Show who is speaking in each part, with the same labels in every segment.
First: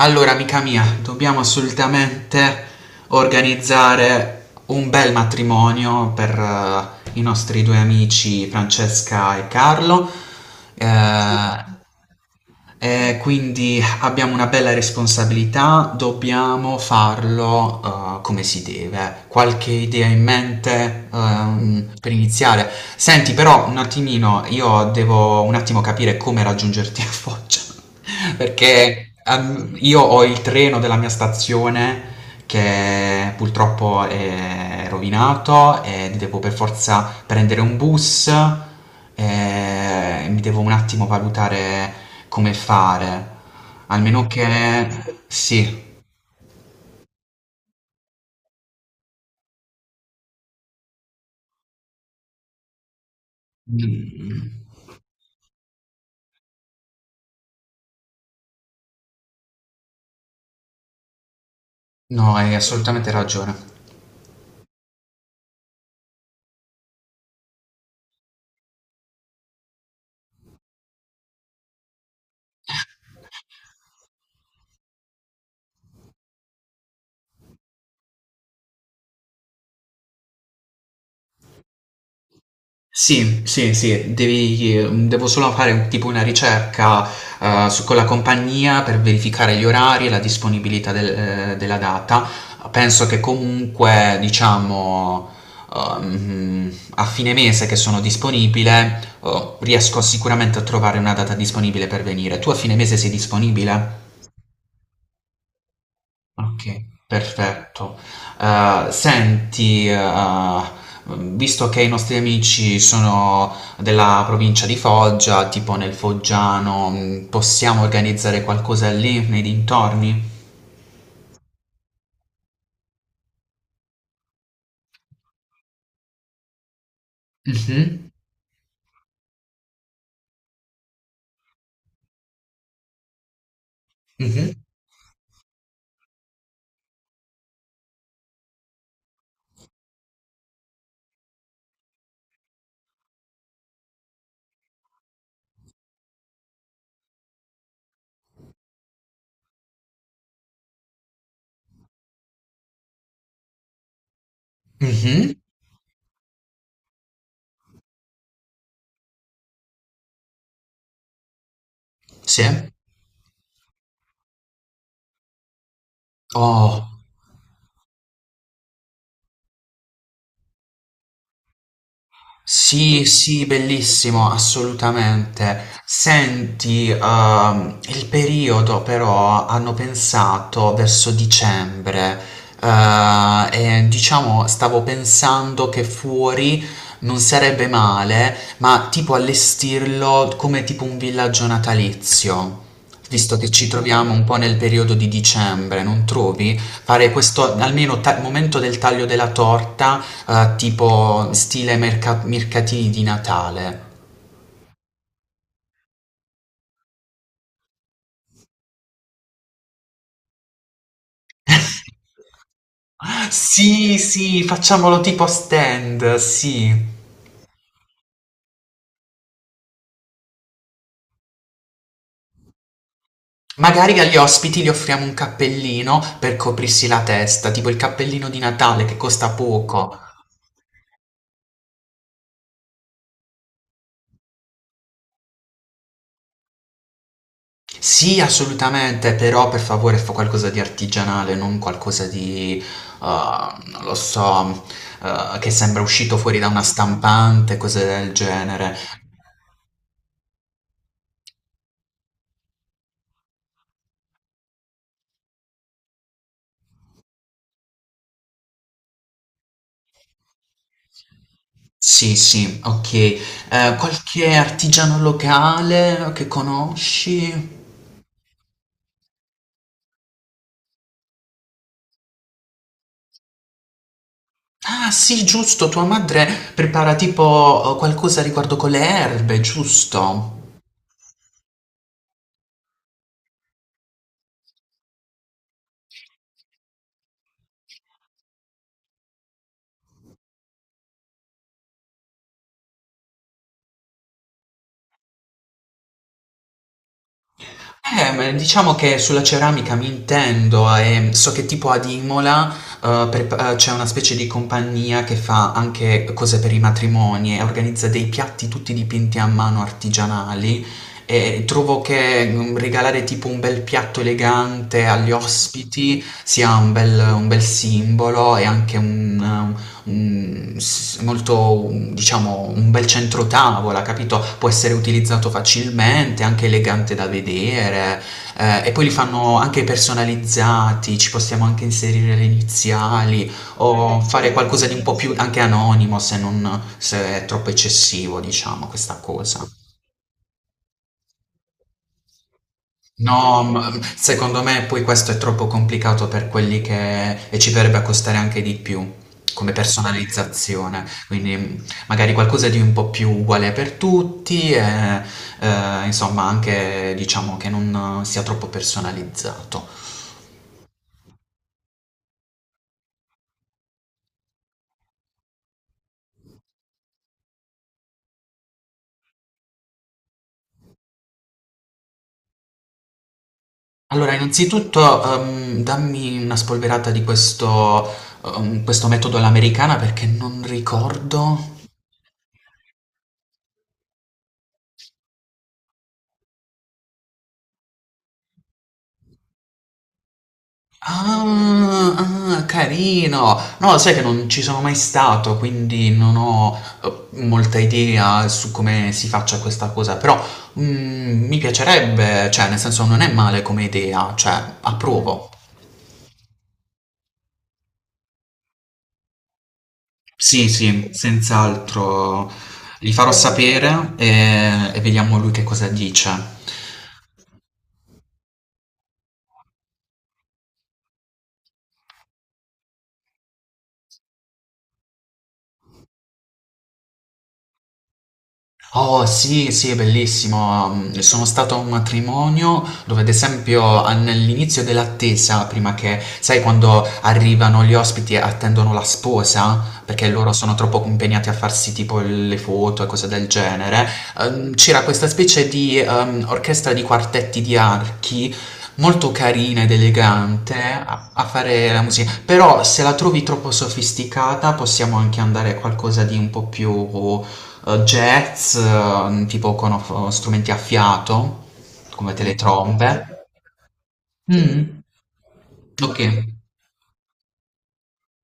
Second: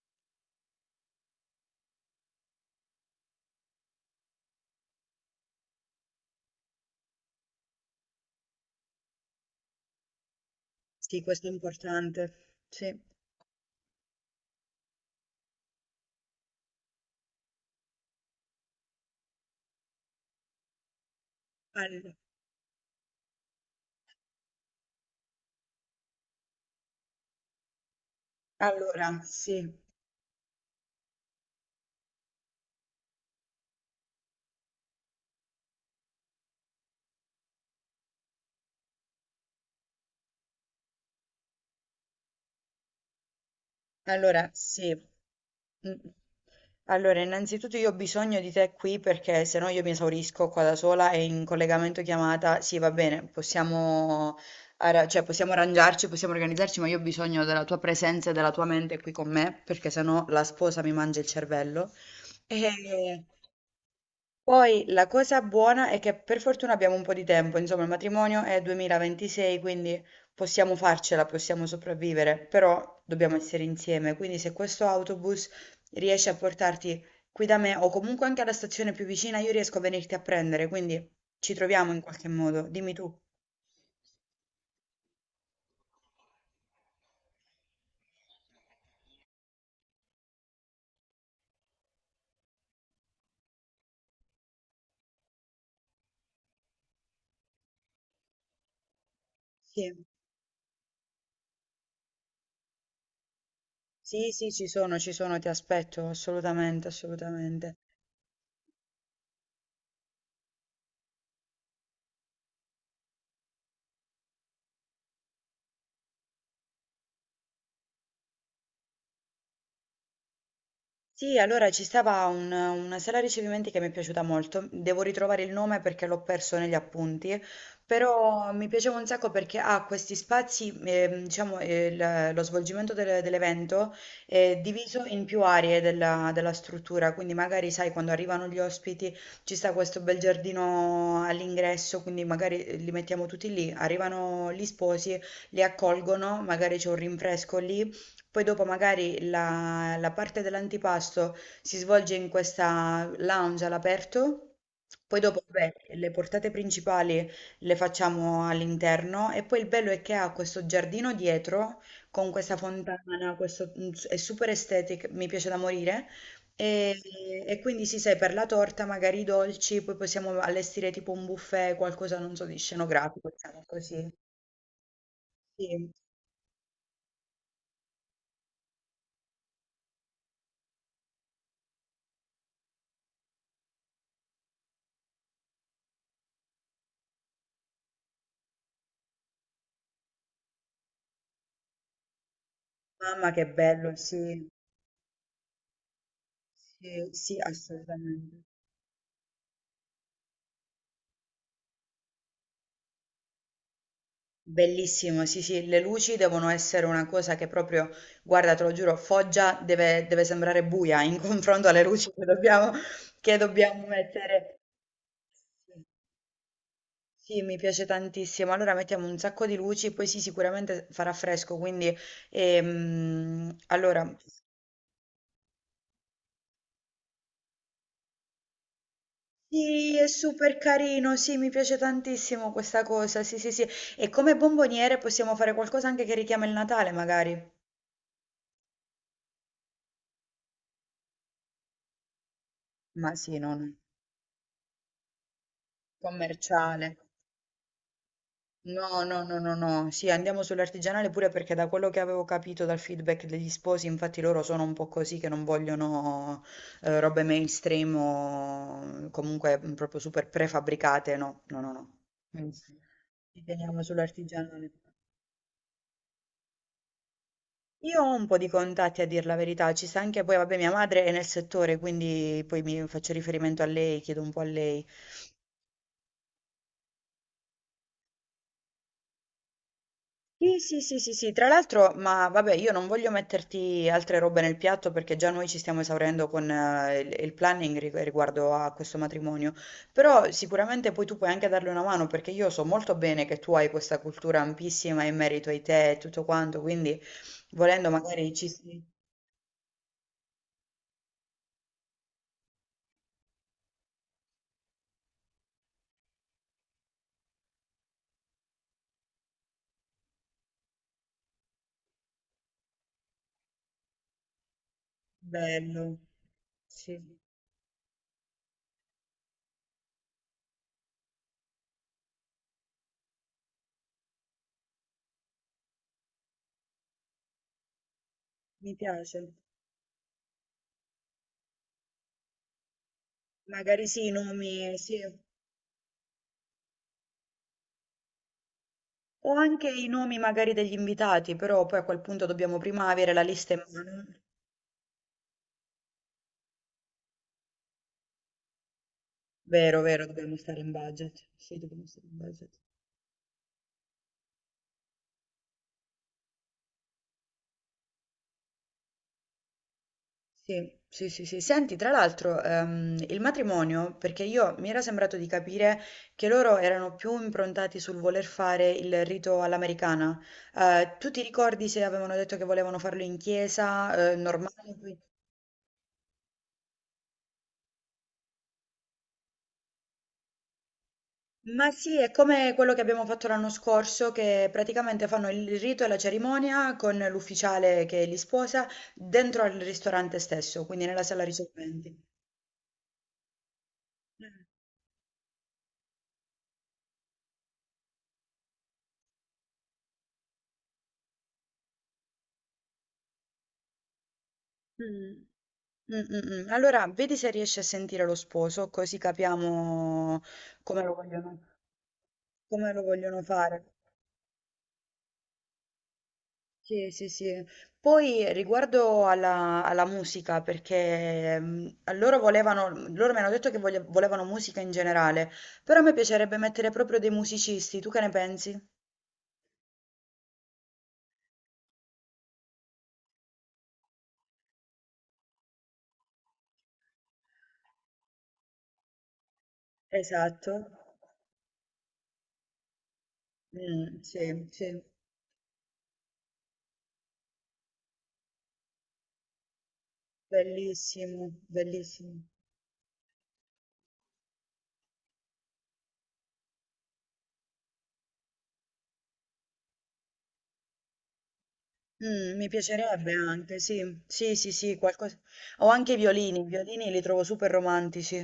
Speaker 1: Allora, amica mia, dobbiamo assolutamente organizzare un bel matrimonio per i nostri due amici Francesca e Carlo. Eh,
Speaker 2: Sì, questo è importante. Sì.
Speaker 1: e quindi abbiamo una bella responsabilità, dobbiamo farlo come si deve. Qualche idea in mente per
Speaker 2: Al-
Speaker 1: iniziare? Senti, però un attimino, io devo un attimo capire come raggiungerti a Foggia. Perché
Speaker 2: allora, sì,
Speaker 1: io ho il treno della mia stazione che purtroppo è rovinato e devo per forza prendere un bus e mi devo un attimo valutare come fare. Almeno
Speaker 2: allora,
Speaker 1: che...
Speaker 2: sì.
Speaker 1: Sì.
Speaker 2: Mm. Allora, innanzitutto io ho bisogno di te qui perché sennò io mi esaurisco qua da sola e in collegamento chiamata, sì, va bene, possiamo,
Speaker 1: Mm.
Speaker 2: cioè, possiamo arrangiarci, possiamo organizzarci, ma io ho bisogno della tua presenza e della tua mente qui con me perché sennò la sposa mi mangia il cervello.
Speaker 1: No, hai assolutamente ragione.
Speaker 2: Poi la cosa buona è che per fortuna abbiamo un po' di tempo, insomma, il matrimonio è 2026, quindi possiamo farcela, possiamo sopravvivere, però dobbiamo essere insieme. Quindi se questo autobus riesce a portarti qui da me o comunque anche alla stazione più vicina, io riesco a venirti a prendere, quindi ci troviamo in qualche modo. Dimmi tu.
Speaker 1: Sì, sì, sì, devo solo fare un tipo una ricerca, su con la compagnia per verificare gli orari e la disponibilità della data. Penso che comunque, diciamo, a fine mese che sono disponibile, riesco
Speaker 2: Sì,
Speaker 1: sicuramente a trovare una data disponibile per venire. Tu a fine mese sei disponibile?
Speaker 2: sì, sì, ci sono, ti aspetto,
Speaker 1: Ok,
Speaker 2: assolutamente, assolutamente.
Speaker 1: perfetto. Senti, visto che i nostri amici sono della provincia di Foggia, tipo nel Foggiano, possiamo organizzare qualcosa lì nei dintorni?
Speaker 2: Sì, allora ci stava una sala ricevimenti che mi è piaciuta molto. Devo ritrovare il nome perché l'ho perso negli appunti,
Speaker 1: Mhm,
Speaker 2: però mi piaceva un sacco perché ha questi spazi, diciamo, lo svolgimento dell'evento
Speaker 1: mhm,
Speaker 2: è diviso in più aree della, della struttura, quindi magari sai, quando arrivano gli ospiti ci sta questo bel giardino all'ingresso, quindi magari li mettiamo tutti lì, arrivano gli sposi, li accolgono, magari c'è un rinfresco lì poi dopo magari la, la parte dell'antipasto si svolge in questa lounge all'aperto, poi
Speaker 1: mhm,
Speaker 2: dopo vabbè, le portate principali le facciamo all'interno e poi il bello è che ha questo giardino dietro con
Speaker 1: sì.
Speaker 2: questa fontana, questo, è super estetica, mi piace da morire.
Speaker 1: Oh.
Speaker 2: E, e quindi si sai, per la torta magari i dolci, poi possiamo allestire tipo un buffet, qualcosa, non so, di
Speaker 1: Sì,
Speaker 2: scenografico,
Speaker 1: sì,
Speaker 2: diciamo così.
Speaker 1: bellissimo, assolutamente.
Speaker 2: Sì.
Speaker 1: Senti, il periodo però hanno pensato verso dicembre, eh, e diciamo stavo pensando che fuori non sarebbe male, ma tipo allestirlo come tipo un villaggio natalizio,
Speaker 2: Mamma
Speaker 1: visto
Speaker 2: che
Speaker 1: che ci
Speaker 2: bello,
Speaker 1: troviamo un po'
Speaker 2: sì.
Speaker 1: nel periodo di dicembre, non trovi?
Speaker 2: Sì,
Speaker 1: Fare
Speaker 2: sì,
Speaker 1: questo, almeno al
Speaker 2: assolutamente.
Speaker 1: momento del taglio della torta, tipo stile mercatini di Natale.
Speaker 2: Bellissimo, sì, sì, le luci devono essere una cosa che proprio, guarda, te lo giuro, Foggia deve, deve sembrare buia in confronto alle luci che dobbiamo
Speaker 1: Sì, sì,
Speaker 2: mettere.
Speaker 1: facciamolo tipo a
Speaker 2: Sì,
Speaker 1: stand, sì.
Speaker 2: sì, mi piace tantissimo. Allora mettiamo un sacco di luci, poi sì, sicuramente farà fresco, quindi
Speaker 1: Magari agli
Speaker 2: allora
Speaker 1: ospiti gli offriamo un cappellino per coprirsi la testa, tipo il cappellino di Natale che costa poco.
Speaker 2: sì, è super carino, sì, mi piace tantissimo questa cosa. Sì, sì, sì. E come bomboniere possiamo fare qualcosa anche che richiama il Natale, magari.
Speaker 1: Sì, assolutamente, però per favore fa qualcosa di artigianale, non qualcosa di,
Speaker 2: Ma sì, no, no,
Speaker 1: non lo so, che sembra uscito fuori da una
Speaker 2: commerciale.
Speaker 1: stampante, cose del genere.
Speaker 2: No, no, no, no, no. Sì, andiamo sull'artigianale pure perché da quello che avevo capito dal feedback degli sposi, infatti loro sono un po' così che non vogliono robe mainstream o mm, comunque mm, proprio super prefabbricate. No, no, no, no.
Speaker 1: Sì,
Speaker 2: Quindi
Speaker 1: sì,
Speaker 2: sì,
Speaker 1: ok.
Speaker 2: ci teniamo
Speaker 1: Qualche
Speaker 2: sull'artigianale.
Speaker 1: artigiano locale che conosci?
Speaker 2: Io ho un po' di contatti a dire la verità, ci sta anche poi, vabbè, mia madre è nel settore, quindi poi mi faccio riferimento a lei, chiedo un po' a lei.
Speaker 1: Ah, sì, giusto, tua madre prepara tipo qualcosa riguardo con le erbe, giusto?
Speaker 2: Sì, sì, sì, sì, sì, tra l'altro, ma vabbè, io non voglio metterti altre robe nel piatto perché già noi ci stiamo esaurendo con il planning riguardo a questo matrimonio, però sicuramente poi tu puoi anche darle una mano perché io so molto bene che tu hai questa cultura ampissima in merito ai tè e tutto quanto, quindi volendo
Speaker 1: Ma
Speaker 2: magari ci
Speaker 1: diciamo
Speaker 2: si...
Speaker 1: che sulla ceramica mi intendo e so che tipo ad Imola c'è una specie di compagnia che fa anche cose per i matrimoni e organizza dei piatti tutti dipinti a mano artigianali e trovo che mm, regalare tipo un bel piatto elegante agli
Speaker 2: Bello,
Speaker 1: ospiti sia
Speaker 2: sì,
Speaker 1: un bel simbolo e anche un, s- molto, un- diciamo, un bel centrotavola, capito? Può essere utilizzato facilmente, anche elegante da vedere. Eh, e
Speaker 2: mi
Speaker 1: poi li
Speaker 2: piace.
Speaker 1: fanno anche personalizzati, ci possiamo anche inserire le iniziali
Speaker 2: Magari
Speaker 1: o
Speaker 2: sì, i
Speaker 1: fare qualcosa di
Speaker 2: nomi,
Speaker 1: un po'
Speaker 2: sì.
Speaker 1: più anche anonimo se non, se è troppo eccessivo, diciamo, questa
Speaker 2: O
Speaker 1: cosa.
Speaker 2: anche i nomi magari degli invitati, però poi a quel punto dobbiamo prima avere la
Speaker 1: No,
Speaker 2: lista in
Speaker 1: ma
Speaker 2: mano.
Speaker 1: secondo me poi questo è troppo complicato per quelli che... e ci verrebbe a costare anche di più come
Speaker 2: Vero, vero, dobbiamo stare in
Speaker 1: personalizzazione,
Speaker 2: budget.
Speaker 1: quindi
Speaker 2: Sì, dobbiamo stare
Speaker 1: magari
Speaker 2: in
Speaker 1: qualcosa
Speaker 2: budget.
Speaker 1: di un po' più uguale per tutti e insomma anche diciamo che non sia troppo personalizzato.
Speaker 2: Sì, sì, sì, sì. Senti, tra l'altro, il matrimonio, perché io mi era sembrato di capire che loro erano più improntati sul voler fare il rito all'americana. Tu ti ricordi se avevano detto che volevano farlo in chiesa,
Speaker 1: Allora,
Speaker 2: normale?
Speaker 1: innanzitutto dammi una spolverata di questo, questo metodo all'americana perché non ricordo.
Speaker 2: Ma sì, è come quello che abbiamo fatto l'anno scorso, che praticamente fanno il rito e la cerimonia con l'ufficiale che li sposa dentro al ristorante stesso, quindi nella sala
Speaker 1: Ah,
Speaker 2: risolventi.
Speaker 1: ah, carino! No, sai che non ci sono mai stato, quindi non ho molta idea su come si faccia questa cosa, però mm, mi piacerebbe, cioè, nel senso non è male come idea, cioè,
Speaker 2: Mm,
Speaker 1: approvo.
Speaker 2: mm, mm, mm. Allora, vedi se riesci a sentire lo sposo, così capiamo
Speaker 1: Sì,
Speaker 2: come
Speaker 1: sì,
Speaker 2: lo vogliono,
Speaker 1: senz'altro.
Speaker 2: come lo
Speaker 1: Gli farò
Speaker 2: vogliono fare.
Speaker 1: sapere e vediamo lui che cosa dice.
Speaker 2: Sì, sì, sì. Poi riguardo alla, alla musica, perché mm, loro volevano, mhmm, loro mi hanno detto che volevano musica in generale, però a me piacerebbe mettere proprio dei musicisti, tu che ne pensi?
Speaker 1: Oh sì, sì, è bellissimo. Mm, sono stato a un matrimonio dove, ad esempio, all'inizio dell'attesa, prima che, sai, quando arrivano gli ospiti e attendono la sposa, perché loro
Speaker 2: Esatto.
Speaker 1: sono troppo impegnati a farsi tipo le foto e cose del genere,
Speaker 2: Mm, sì,
Speaker 1: c'era
Speaker 2: sì,
Speaker 1: questa specie di orchestra di quartetti di archi. Molto carina ed elegante a, a
Speaker 2: bellissimo,
Speaker 1: fare la musica,
Speaker 2: bellissimo.
Speaker 1: però se la trovi troppo sofisticata possiamo anche andare a qualcosa di un po' più jazz, tipo con strumenti a fiato, come
Speaker 2: Mi piacerebbe
Speaker 1: teletrombe.
Speaker 2: anche, sì. Sì, sì, sì,
Speaker 1: Mm,
Speaker 2: qualcosa o anche
Speaker 1: ok.
Speaker 2: i violini li trovo super romantici,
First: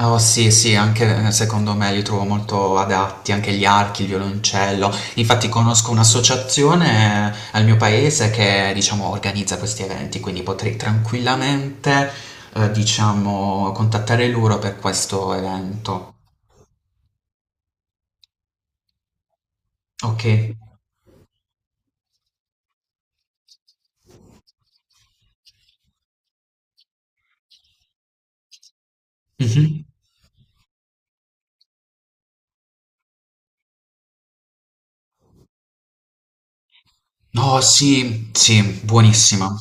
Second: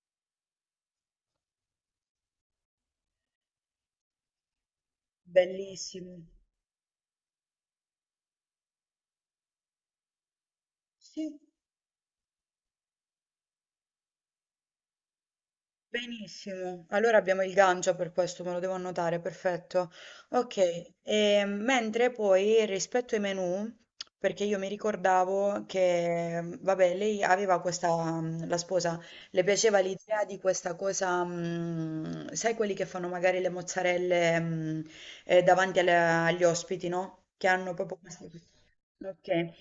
Speaker 1: Oh sì, sì, anche secondo me li trovo molto adatti, anche gli archi, il violoncello. Infatti conosco
Speaker 2: bellissimi.
Speaker 1: un'associazione al mio paese che, diciamo, organizza questi eventi, quindi potrei
Speaker 2: Sì.
Speaker 1: tranquillamente, diciamo, contattare loro per questo evento.
Speaker 2: Benissimo, allora abbiamo il Gangia per questo, me lo devo annotare, perfetto.
Speaker 1: Ok.
Speaker 2: Ok, e mentre poi rispetto ai menu, perché io mi ricordavo che, mm, vabbè, lei aveva questa, mm, la sposa, le piaceva
Speaker 1: Mhm.
Speaker 2: l'idea di questa cosa, mm, sai quelli che fanno magari le mozzarelle, mm, davanti agli ospiti, no? Che
Speaker 1: No,
Speaker 2: hanno proprio questa...
Speaker 1: sì, sì, buonissima.
Speaker 2: Ok,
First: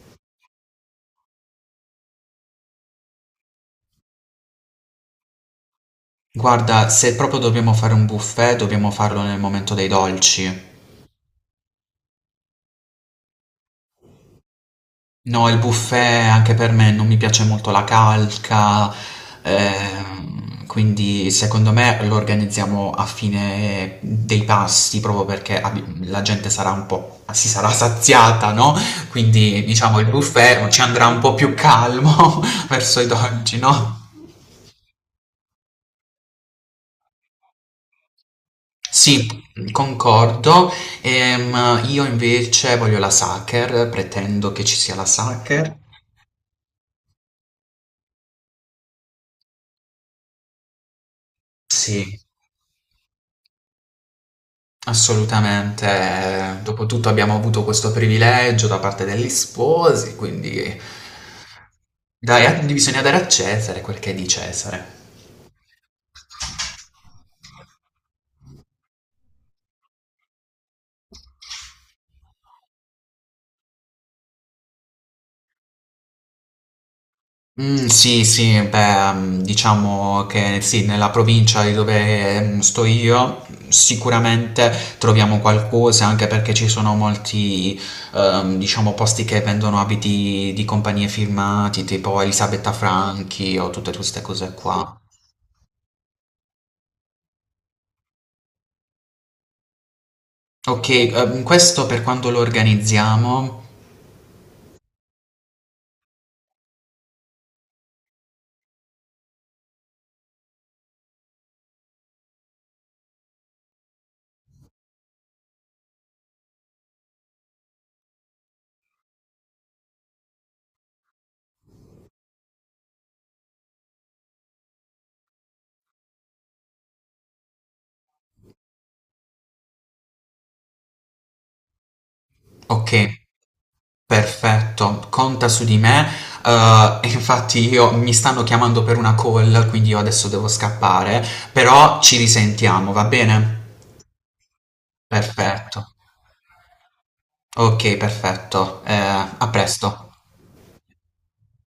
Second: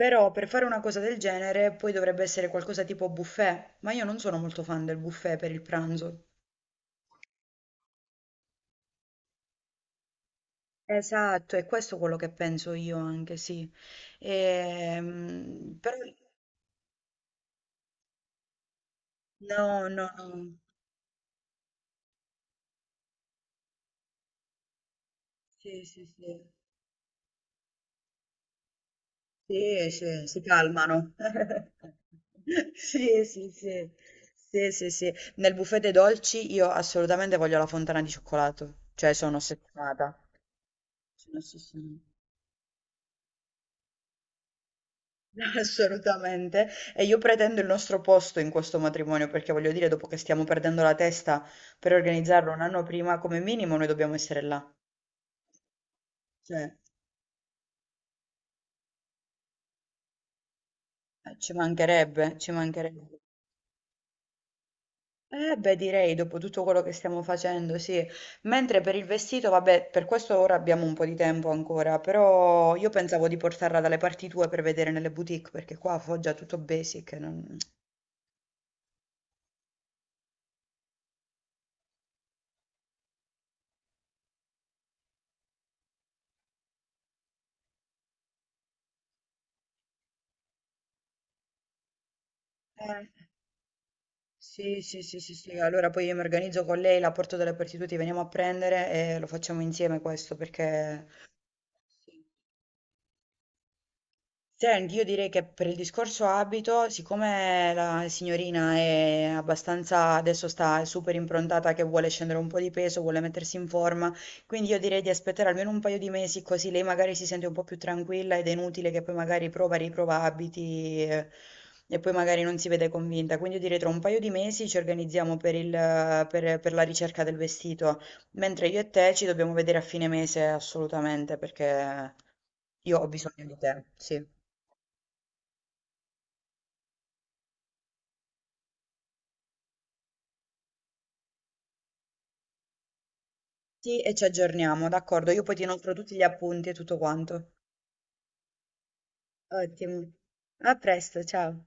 Speaker 2: però per fare una cosa del genere poi dovrebbe essere qualcosa tipo buffet, ma io non sono molto fan del buffet per il pranzo.
Speaker 1: Guarda, se proprio dobbiamo fare un buffet, dobbiamo farlo nel momento dei dolci.
Speaker 2: Esatto, è questo quello che penso io anche, sì.
Speaker 1: No, il
Speaker 2: Però
Speaker 1: buffet anche per me non mi piace molto la calca,
Speaker 2: no, no, no.
Speaker 1: quindi secondo me lo organizziamo a fine dei pasti, proprio perché
Speaker 2: Sì, sì,
Speaker 1: la
Speaker 2: sì.
Speaker 1: gente sarà un po', si sarà saziata, no? Quindi
Speaker 2: Sì,
Speaker 1: diciamo il
Speaker 2: sì, si
Speaker 1: buffet ci andrà
Speaker 2: calmano.
Speaker 1: un po' più calmo verso i
Speaker 2: Sì, sì,
Speaker 1: dolci,
Speaker 2: sì.
Speaker 1: no?
Speaker 2: Sì, sì, sì. Nel buffet dei dolci io assolutamente voglio la fontana di cioccolato, cioè
Speaker 1: Sì,
Speaker 2: sono ossessionata.
Speaker 1: concordo.
Speaker 2: Sono ossessionata.
Speaker 1: Io invece voglio la Sacher, pretendo che ci sia la Sacher.
Speaker 2: Assolutamente. E io pretendo il nostro posto in questo matrimonio perché voglio dire, dopo che stiamo perdendo la testa per
Speaker 1: Sì,
Speaker 2: organizzarlo un anno prima, come minimo noi dobbiamo essere là.
Speaker 1: assolutamente.
Speaker 2: Cioè,
Speaker 1: Dopotutto abbiamo avuto questo privilegio da parte degli sposi, quindi
Speaker 2: ci mancherebbe,
Speaker 1: dai,
Speaker 2: ci
Speaker 1: bisogna dare
Speaker 2: mancherebbe.
Speaker 1: a Cesare quel che è di Cesare.
Speaker 2: Eh beh, direi dopo tutto quello che stiamo facendo, sì. Mentre per il vestito, vabbè, per questo ora abbiamo un po' di tempo ancora, però io pensavo di portarla dalle parti tue per vedere nelle boutique perché qua a Foggia è tutto basic.
Speaker 1: Mhmm, sì, sì, beh, mhmm, diciamo che sì, nella provincia di dove, mhmm, sto io, mhmm, sicuramente troviamo qualcosa, anche perché ci sono molti, diciamo posti che vendono abiti di compagnie firmati, tipo Elisabetta
Speaker 2: Eh.
Speaker 1: Franchi o tutte queste cose
Speaker 2: Sì,
Speaker 1: qua.
Speaker 2: sì, sì, sì, sì, allora poi io mi organizzo con lei, la porto dalle partite, ti veniamo a prendere e lo facciamo insieme questo perché...
Speaker 1: Okay, questo per quando lo organizziamo?
Speaker 2: Senti, io direi che per il discorso abito, siccome la signorina è abbastanza, adesso sta super improntata che vuole scendere un po' di peso, vuole mettersi in forma, quindi io direi di aspettare almeno un paio di mesi così lei magari si sente un po' più tranquilla ed è inutile che poi magari prova, riprova abiti e, poi magari non si vede convinta. Quindi io direi tra un paio di mesi ci organizziamo per il, per la ricerca del vestito, mentre io e te ci dobbiamo vedere a fine mese assolutamente perché io ho
Speaker 1: Okay.
Speaker 2: bisogno di te, sì.
Speaker 1: Perfetto, conta su di me. E infatti io mi stanno chiamando per una call, quindi io adesso devo scappare, però ci risentiamo, va bene?
Speaker 2: Sì, e ci aggiorniamo, d'accordo. Io poi ti
Speaker 1: Perfetto.
Speaker 2: inoltro tutti gli appunti e tutto quanto.
Speaker 1: Okay, perfetto. A presto.
Speaker 2: Ottimo. A presto, ciao.